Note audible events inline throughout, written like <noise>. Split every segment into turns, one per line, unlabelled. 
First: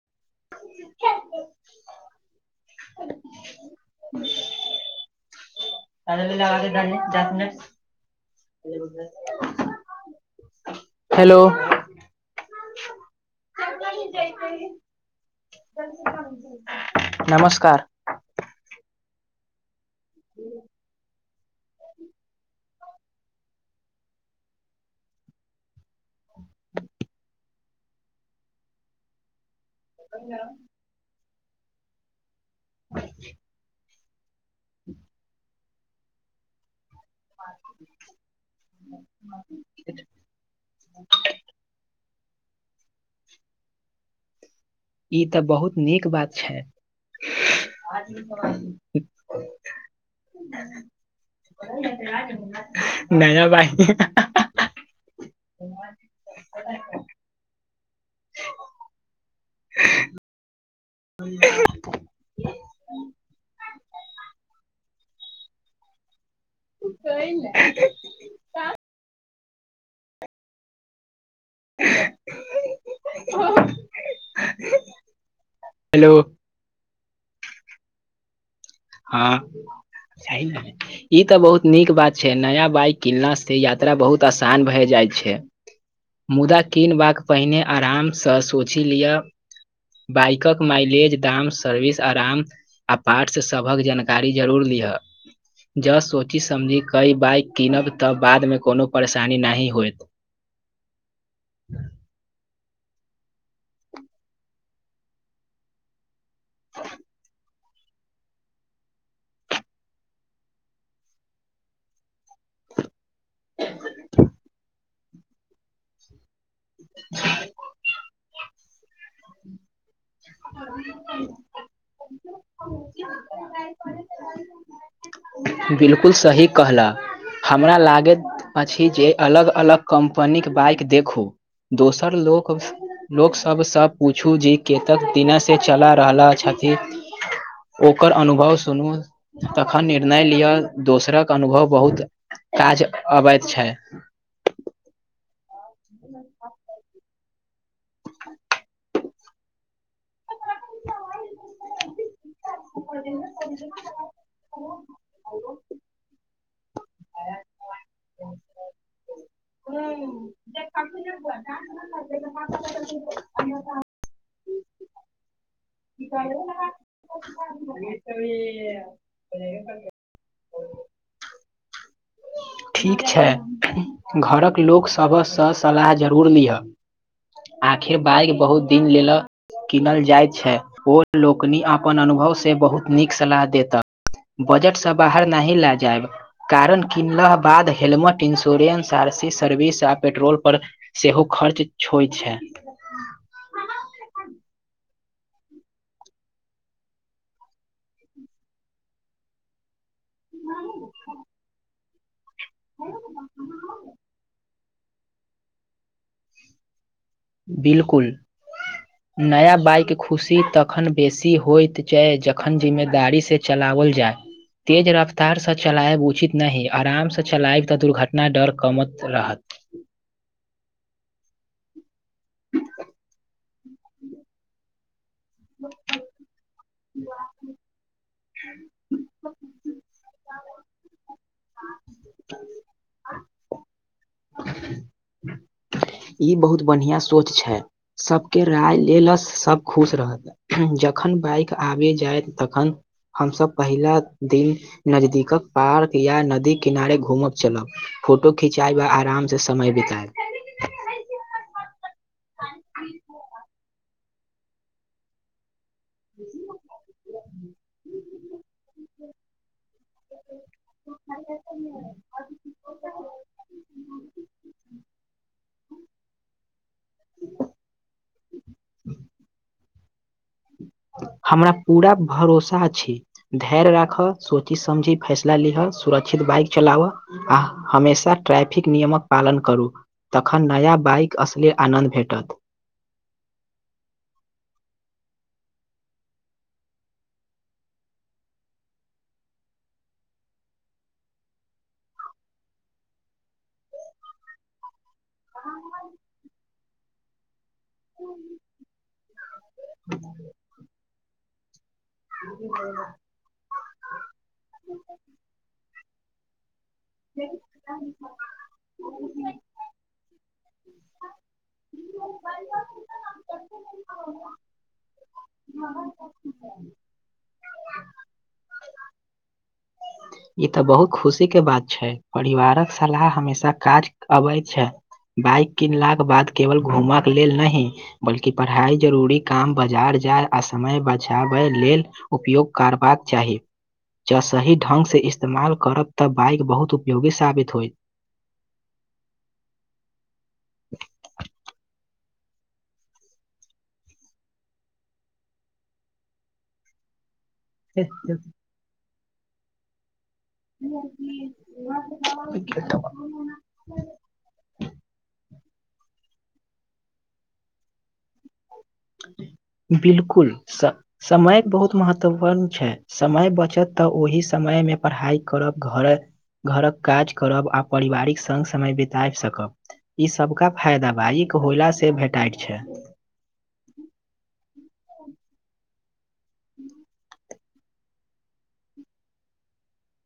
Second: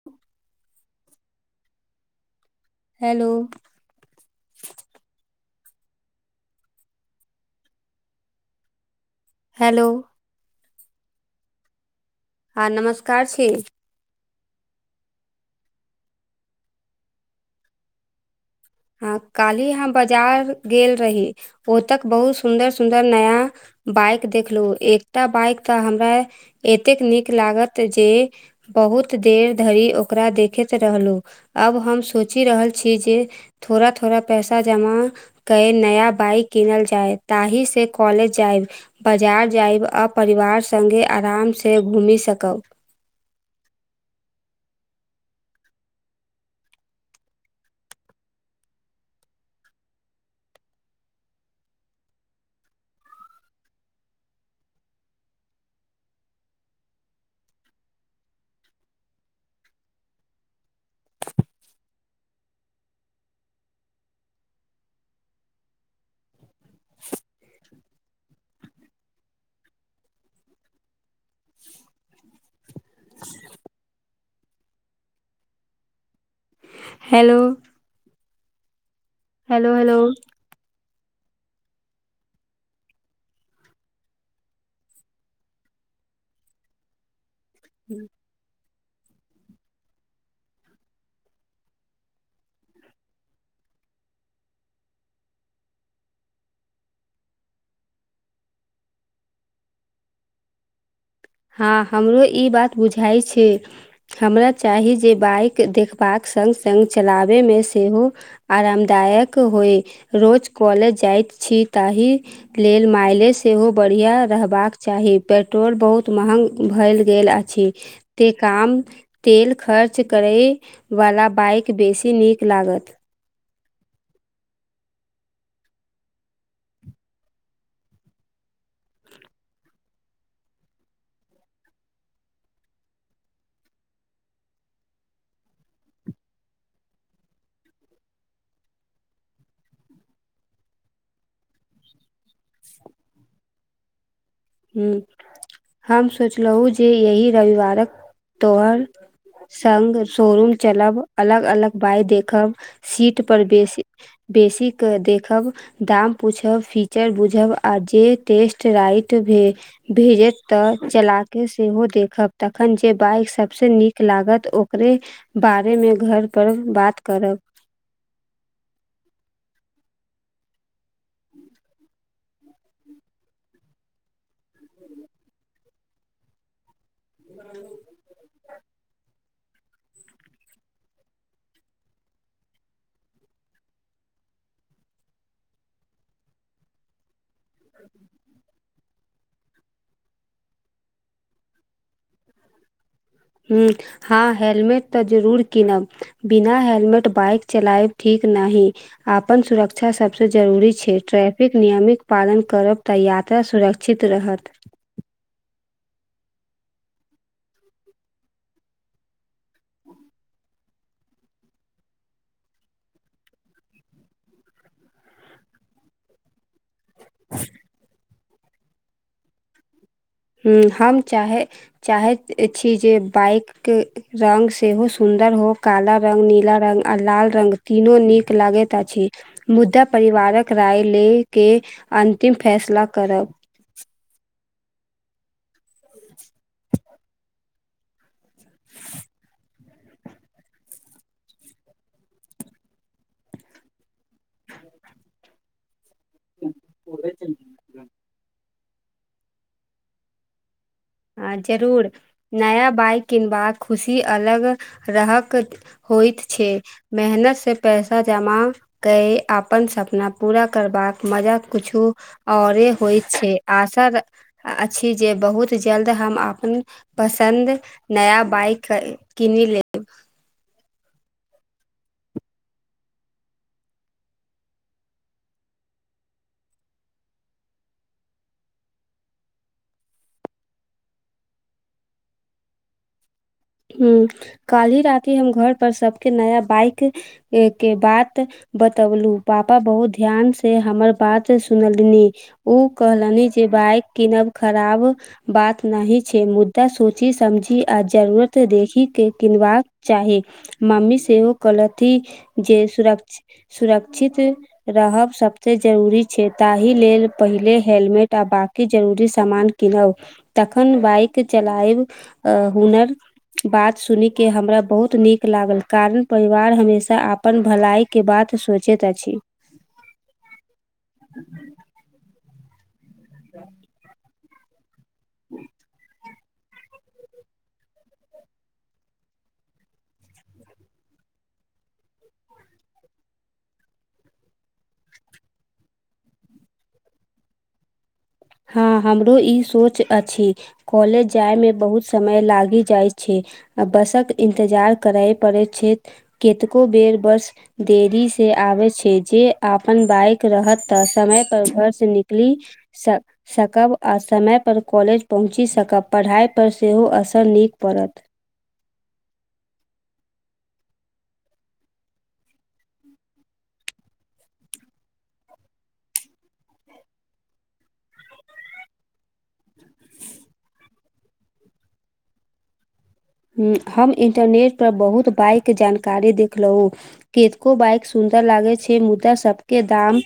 <inaudible> Hello
<inaudible> <unintelligible>
hello
hello
हँ नमस्कार छी
नमस्कार
ह काली हम बाजार गेल रही ओतक बहुत सुन्दर सुन्दर नया बाइक देखलहु एकटा बाइक तऽ हमरा एतेक नीक लागत जे बहुत देर धरि ओकरा देखैत रहलहुँ अब हम सोचि रहल छी जे थोड़ा थोड़ा पैसा जमा क नया बाइक किनल जाय ताहि से कॉलेज जायब बाजार जायब अब परिवार सङ्गे आराम से घूमि सकब
ई तऽ बहुत नीक बात छै
<inaudible>
ना बाइक <inaudible> <inaudible> कहि ने हेलो
हेलो
हँ
हेलो हेलो
जाही न ई तऽ बहुत नीक बात छै नया बाइक किनला से यात्रा बहुत आसान भय जाय छै मुदा कीन वाक पहिने आराम सँ सोच लिअ बाइकक माइलेज दाम सर्विस आराम आ पार्ट्स सभक जानकारी जरूर लिहऽ जँ सोची समझि कइ बाइक कीनब तऽ बादमे कोनो परेशानी नहि होयत
हँ हमरो ई बात बुझाइ छै हमरा चाही जे बाइक देख बाक संग संग चलाबे मे सेहो आरामदायक होइ रोज कॉलेज जाइत छी ताहि लेल माइलेज सेहो बढ़िआँ रहबाक चाही पेट्रोल बहुत महग भयल गेल अछि ते काम तेल खर्च करै वाला बाइक बेसी नीक लागत
बिलकुल सही कहला हमरा लागैत अछि जे अलग अलग कम्पनीक बाइक देखू दोसर लोक लोक सबसँ पूछू जी केतेक दिन से चला रहल छथि ओकर अनुभव सुनू तखन निर्णय लिअ दोसरक अनुभव बहुत काज अबैत छै
हूँ हम सोचलहु जे यही रविवारक तोहर सँग शोरूम चलब अलग अलग बाइ देखब सीट पर बेसी बेसी क देखब दाम पूछब फीचर बुझब आर जे टेस्ट राइट भेजत तऽ चला कऽ सेहो देखब तखन जे बाइक सभ सँ नीक लागत ओकरे बारेमे घर पर बात करब
<unintelligible> <unintelligible> ठीक छै घरक लोक सभसँ सलाह जरूर लिअऽ आखिर बाइग बहुत दिन लेलऽ कीनल जाइत छै ओ लोकनि अपन अनुभवसँ बहुत नीक सलाह देतअ बजटसँ बाहर नहि लए जायब कारण किन लह बाद helmet insurance R C service आ पेट्रोल पर सेहो खर्च छो छै
हूं हँ हेलमेट तऽ जरूर कीनब बिना हेलमेट बाइक चलायब ठीक नाहि आपन सुरक स सभसँ जरूरी छै ट्रैफिक नियमक पालन करब तऽ यात्रा सुरक्षित रहत
बिलकुल
<inaudible>
नया बाइक खुशी तखन बेसी होइत छै जखन जिम्मेदारीसँ चलाओल जाय तेज रफ्तारसँ चलायब उचित नहि आरामसँ चलायब तऽ दुर्घटना डर कमत रहत
हुम् हम चाहे चाहैत छी जे बाइक के रंग सेहो सुन्दर हो काला रंग नीला रंग आ लाल रंग तीनो नीक लगैत अछि मुद्दा परिवारक राय लेके अन्तिम फैसला करब
ई बहुत बढ़िया सोच छै सबके राय लेल स सब खुश रहत जखन बाइक आबे जायत तखन हमसब पहिला दिन नजदीकक पार्क या नदी किनारे घूमब चलब फोटो खिचाय वा आराम से समय बिताए
आ जरूर नया बाइक किनबाक खुशी अलग रहक होइत छै मेहनतसँ पैसा जमा केय अपन सपना पूरा करबाक मजा किछू औरे होइ छै आशा अछि जे बहुत जल्द हम अपन पसन्द नया बाइक क किनि लेब
हमरा पूरा भरोसा अछि धैर्य राखह सोची समझी फैसला लिह सुरक्षित बाइक चलावह आ हमेशा ट्रैफिक नियमक पालन करू तखन नया बाइक असले आनन्द भेटत
ह काल्हि राति हम घर पर सबके नया बाइक के बात बतौलू पापा बहुत ध्यान से हमर बात सुनलनि ओ कहलनि जे बाइक कीनब खराब बात नहि छै मुद्दा सोचि समझी आज से देखी के किनबाक चाही मम्मी सेहो कहलथि जे सुरक सुरक्षित रहब सभसँ जरूरी छै ताहि लेल पहिले हेलमेट आ बाकी जरूरी सामान किनब तखन बाइक चलायब हुनर बात सुन के हमरा बहुत नीक लागल कारण परिवार हमेशा अपन भलाइ के बात सोचैत अछि
ई तऽ बहुत खुशी के बात छै परिवारक सलाह हमेशा काज अबै छै बाइक किनलाक के बाद केवल घूमऽके लेल नहि बल्कि पढ़ाइ जरूरी काम बाजार जाय आ समय बचाबै लेल उपयोग करबाक चाही जँ सही ढंगसँ इस्तेमाल करब तऽ बाइक बहुत उपयोगी साबित होइ
हँ हमरो ई सोच अछि कॉलेज जायमे बहुत समय लागि जाइत छै आ बसक इन्तजार करय पड़ैत छै कतेको बेर बस देरी से आबे छै जे अपन बाइक रहत तऽ समय पर घर से निकलि
त
स सकब आ समयपर कॉलेज पहुँचि सकब पढ़ाइ पर सेहो असर नीक पड़त
बिलकुल समय बहुत महत्वपूर्ण छै समय बचत तऽ ओहि समय मे पढ़ाइ करब घर घरक काज करब आ परिवारिक सङ्ग समय बित सकब <unintelligible>
हम इन्टरनेटपर बहुत बाइके जानकारी देखलहुँ कि को बाइक सुन्दर लागे छैय मुदा सबके दाम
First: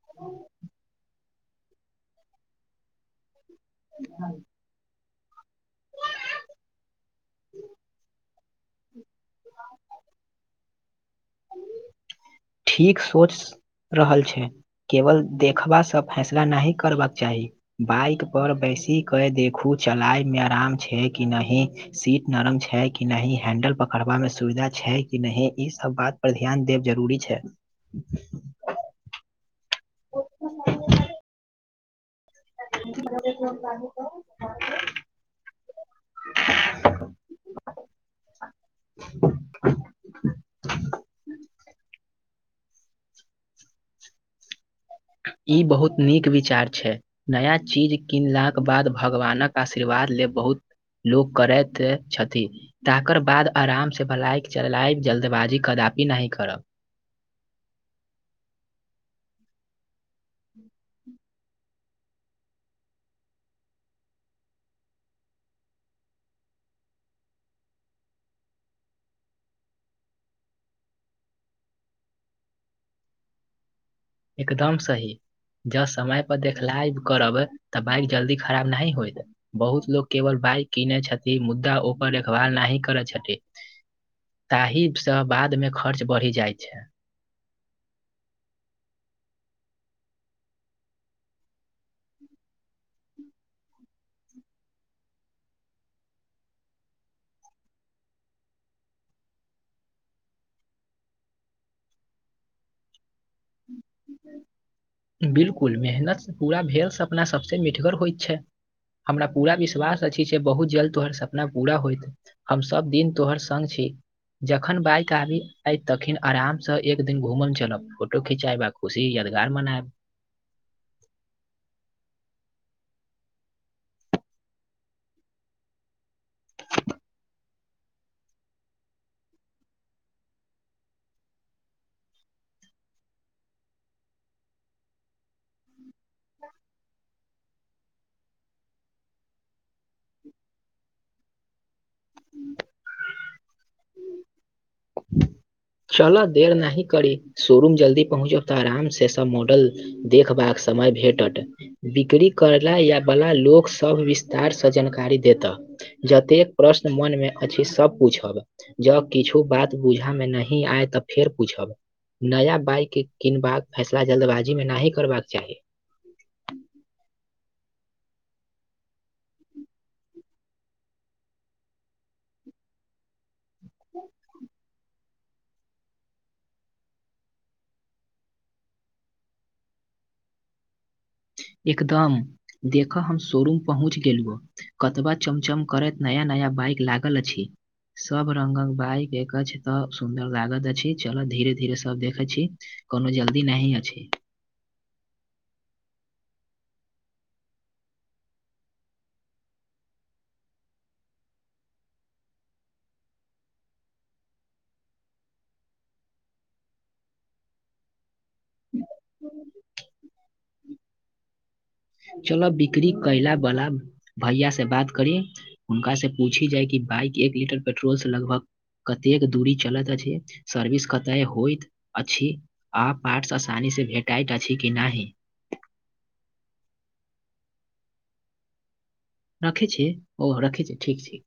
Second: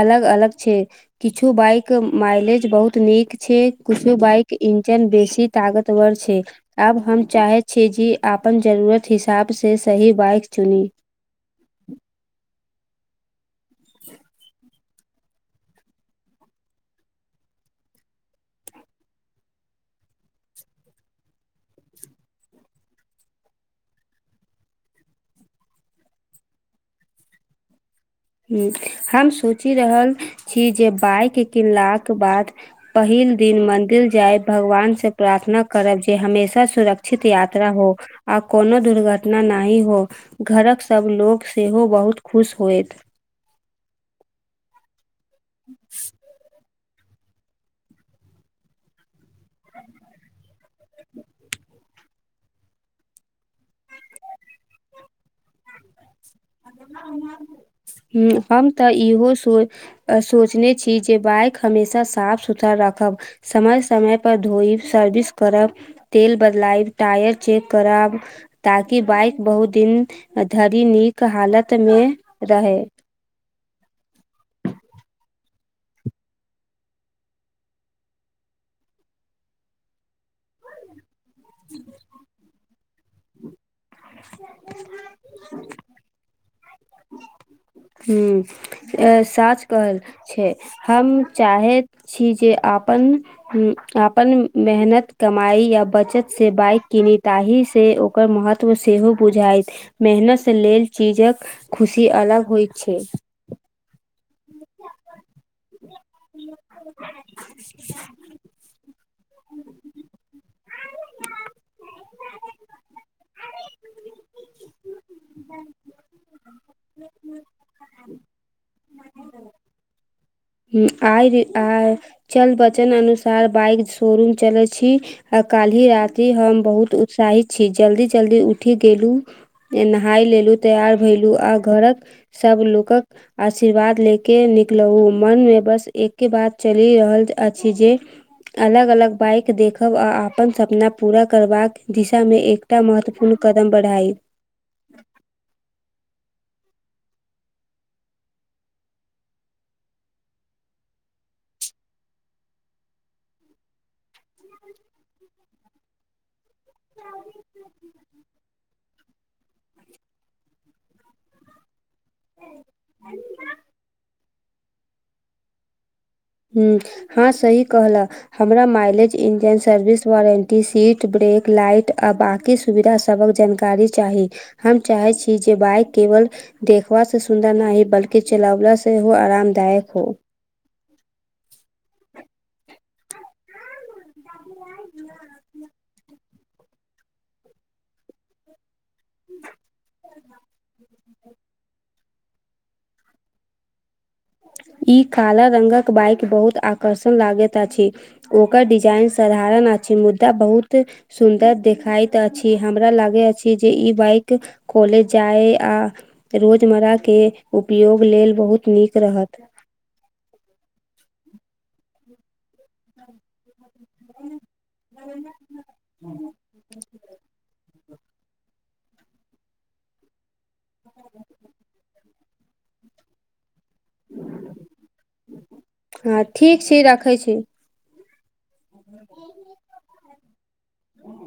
अलग अलग छैय। किछु बाइक माइलेज बहुत नीक छैय किछो बाइक इंजन बेसी ताकतवर छैय आब हम चाहेत छीयै जे अपन जरूरत हिसाब से सही बाइक चुनी।
ठीक सोच रहल छे केवल देखबासँ फैसला नहि करबाक चाही। बाइक पर बैसी क देखू चलाय मे आराम छैय कि नहि। सीट नरम छैय कि नह हैंडल पकड़बा में सुविधा छैय कि नह ई सब बात पर ध्यान देब जरूरी छैय।
हम सोचि रहल छी जे बाइक किन ला के बाद पहिल दिन मन्दिर जायब। भगवान से प्रार्थना करब जे हमेशा सुरक्षित यात्रा हो। आ कोनो दुर्घटना नी हो घरक सब लोग सेहो बहुत खुश होयत।
ई बहुत नीक विचार छैय। नया चीज किनलाके बाद भगवानक आशीर्वाद लेब बहुत लोक करैत छथि। तकर बाद आराम से भलाइक चलायब जल्दबाजी कदापि नहि करब।
ह हम तऽ इहो सो सोचने छी जे बाइक हमेशा साफ सुथरा राखब। समय समय पर धोई सर्विस करब। तेल बदलाइ टायर चेेक कराब ताकि बाइक बहुत दिन धरि नीक हालत मे रहे।
एकदम सही। जब समय पर देखलाइ करब तऽ बाइक जल्दी खराब न होयत। बहुत लोको केवल भइ कीने छथिन मुद्दा ओकर देखभाल नहि करै छथि। ताहिसँ बादमे खर्च बढ़ि जाइ छैय।
ह अ साच कहल छैय हम चाहे छी जेे अपन अपन मेहनत कमाई या बचत से बाइक कनी ताही से ओकर महत्व सेहो बुझाइत मेहनत लेल चीजक खुशी अलग होइत छैय।
बिलकुल मेहनतसँ पूरा भेल सपना सभसँ मिठगर होइत छैय। हमरा पूरा विश्वास अछि से बहुत जल्द तोहहारर सपना पूरा होयत। हम सभ दिन तोहर सङ्ग छी। जखन बाइक आबी आय तखन आराम से एक दिन घूमल मे चल फोटो खिंचाय बा खुशी य तार मनायब।
ह आइ आ चल बचन अनुसार बाइक शोरूम चलै छी आ काल्हि रााति हम बहुत उत्साहित छी जल्दी जल्दी उठि गेलहु नहाय लेलु तैयार भेलु आ घरक सब लक आशीर्वाद ले के निकलहु मन मे बस एके बात चलि रहल अछि जे अलग अलग बइक देख ब आ अपन सपना पूरा करबाक दिशामे एकटा महत्वपूर्ण कदम बढ़ाइब।
चलऽ देर नहि करी शोरूम जल्दी पहुँचब तऽ आराम से सब मॉडल देखबाक समय भेटत। बिक्री करय ला या बला लोक सब विस्तारसँ जानकारी देता जतेक प्रश्न मन में अछि सब पूछब ज किछु बात बुझा में नहि आयत तऽ फेर पूछब नया बाइक किनबाक फैसला जल्दबाजी मे नहि करबाके चाह
हँ सही कहला। हमरा mileage engine service warranty seat brake light आ बाँकी सुविधा सभक जानकारी चाही हम चाहैत छी जे बाइक केवल देखबास से सुन्दर न ह बल्कि चलावला से हो आरामदायक हो
एकदम देखह हम शोरूम पहुँच गेलहु कतबा चमचम करैत नया नया बाइक लागल अछि सब रंगक बाइक देख छै तऽ सुन्दर लागत अछि चलऽ धीरे धीरे सब देखे छी कोनो जल्दी नी अछि
ई काला रंगगक बाइक बहुत आकर्षण लागैत अछि ओकर डिजाइन साधारण अछि मुद्दा बहुत सुन्दर देखाइत अछि हमरा लागै अछि जे ई बाइक कॉलेज जाय आ रोजमर्राक के उपयोग लेल बहुत नीक रहत
चल बिक्री कैला बला भैया से बात करी हुनका से पूछि जाइ कि बाइक एक लीटर पेट्रोल से लगभग कतेक दूरी चलैत अछि सर्विस कतय होइत अछि आ पारठस आसानी से भेटइत अछि कि नहि
हँ ठीक छी राखै छी <inaudible>
राखै छै ओह राखै छै ठीक छी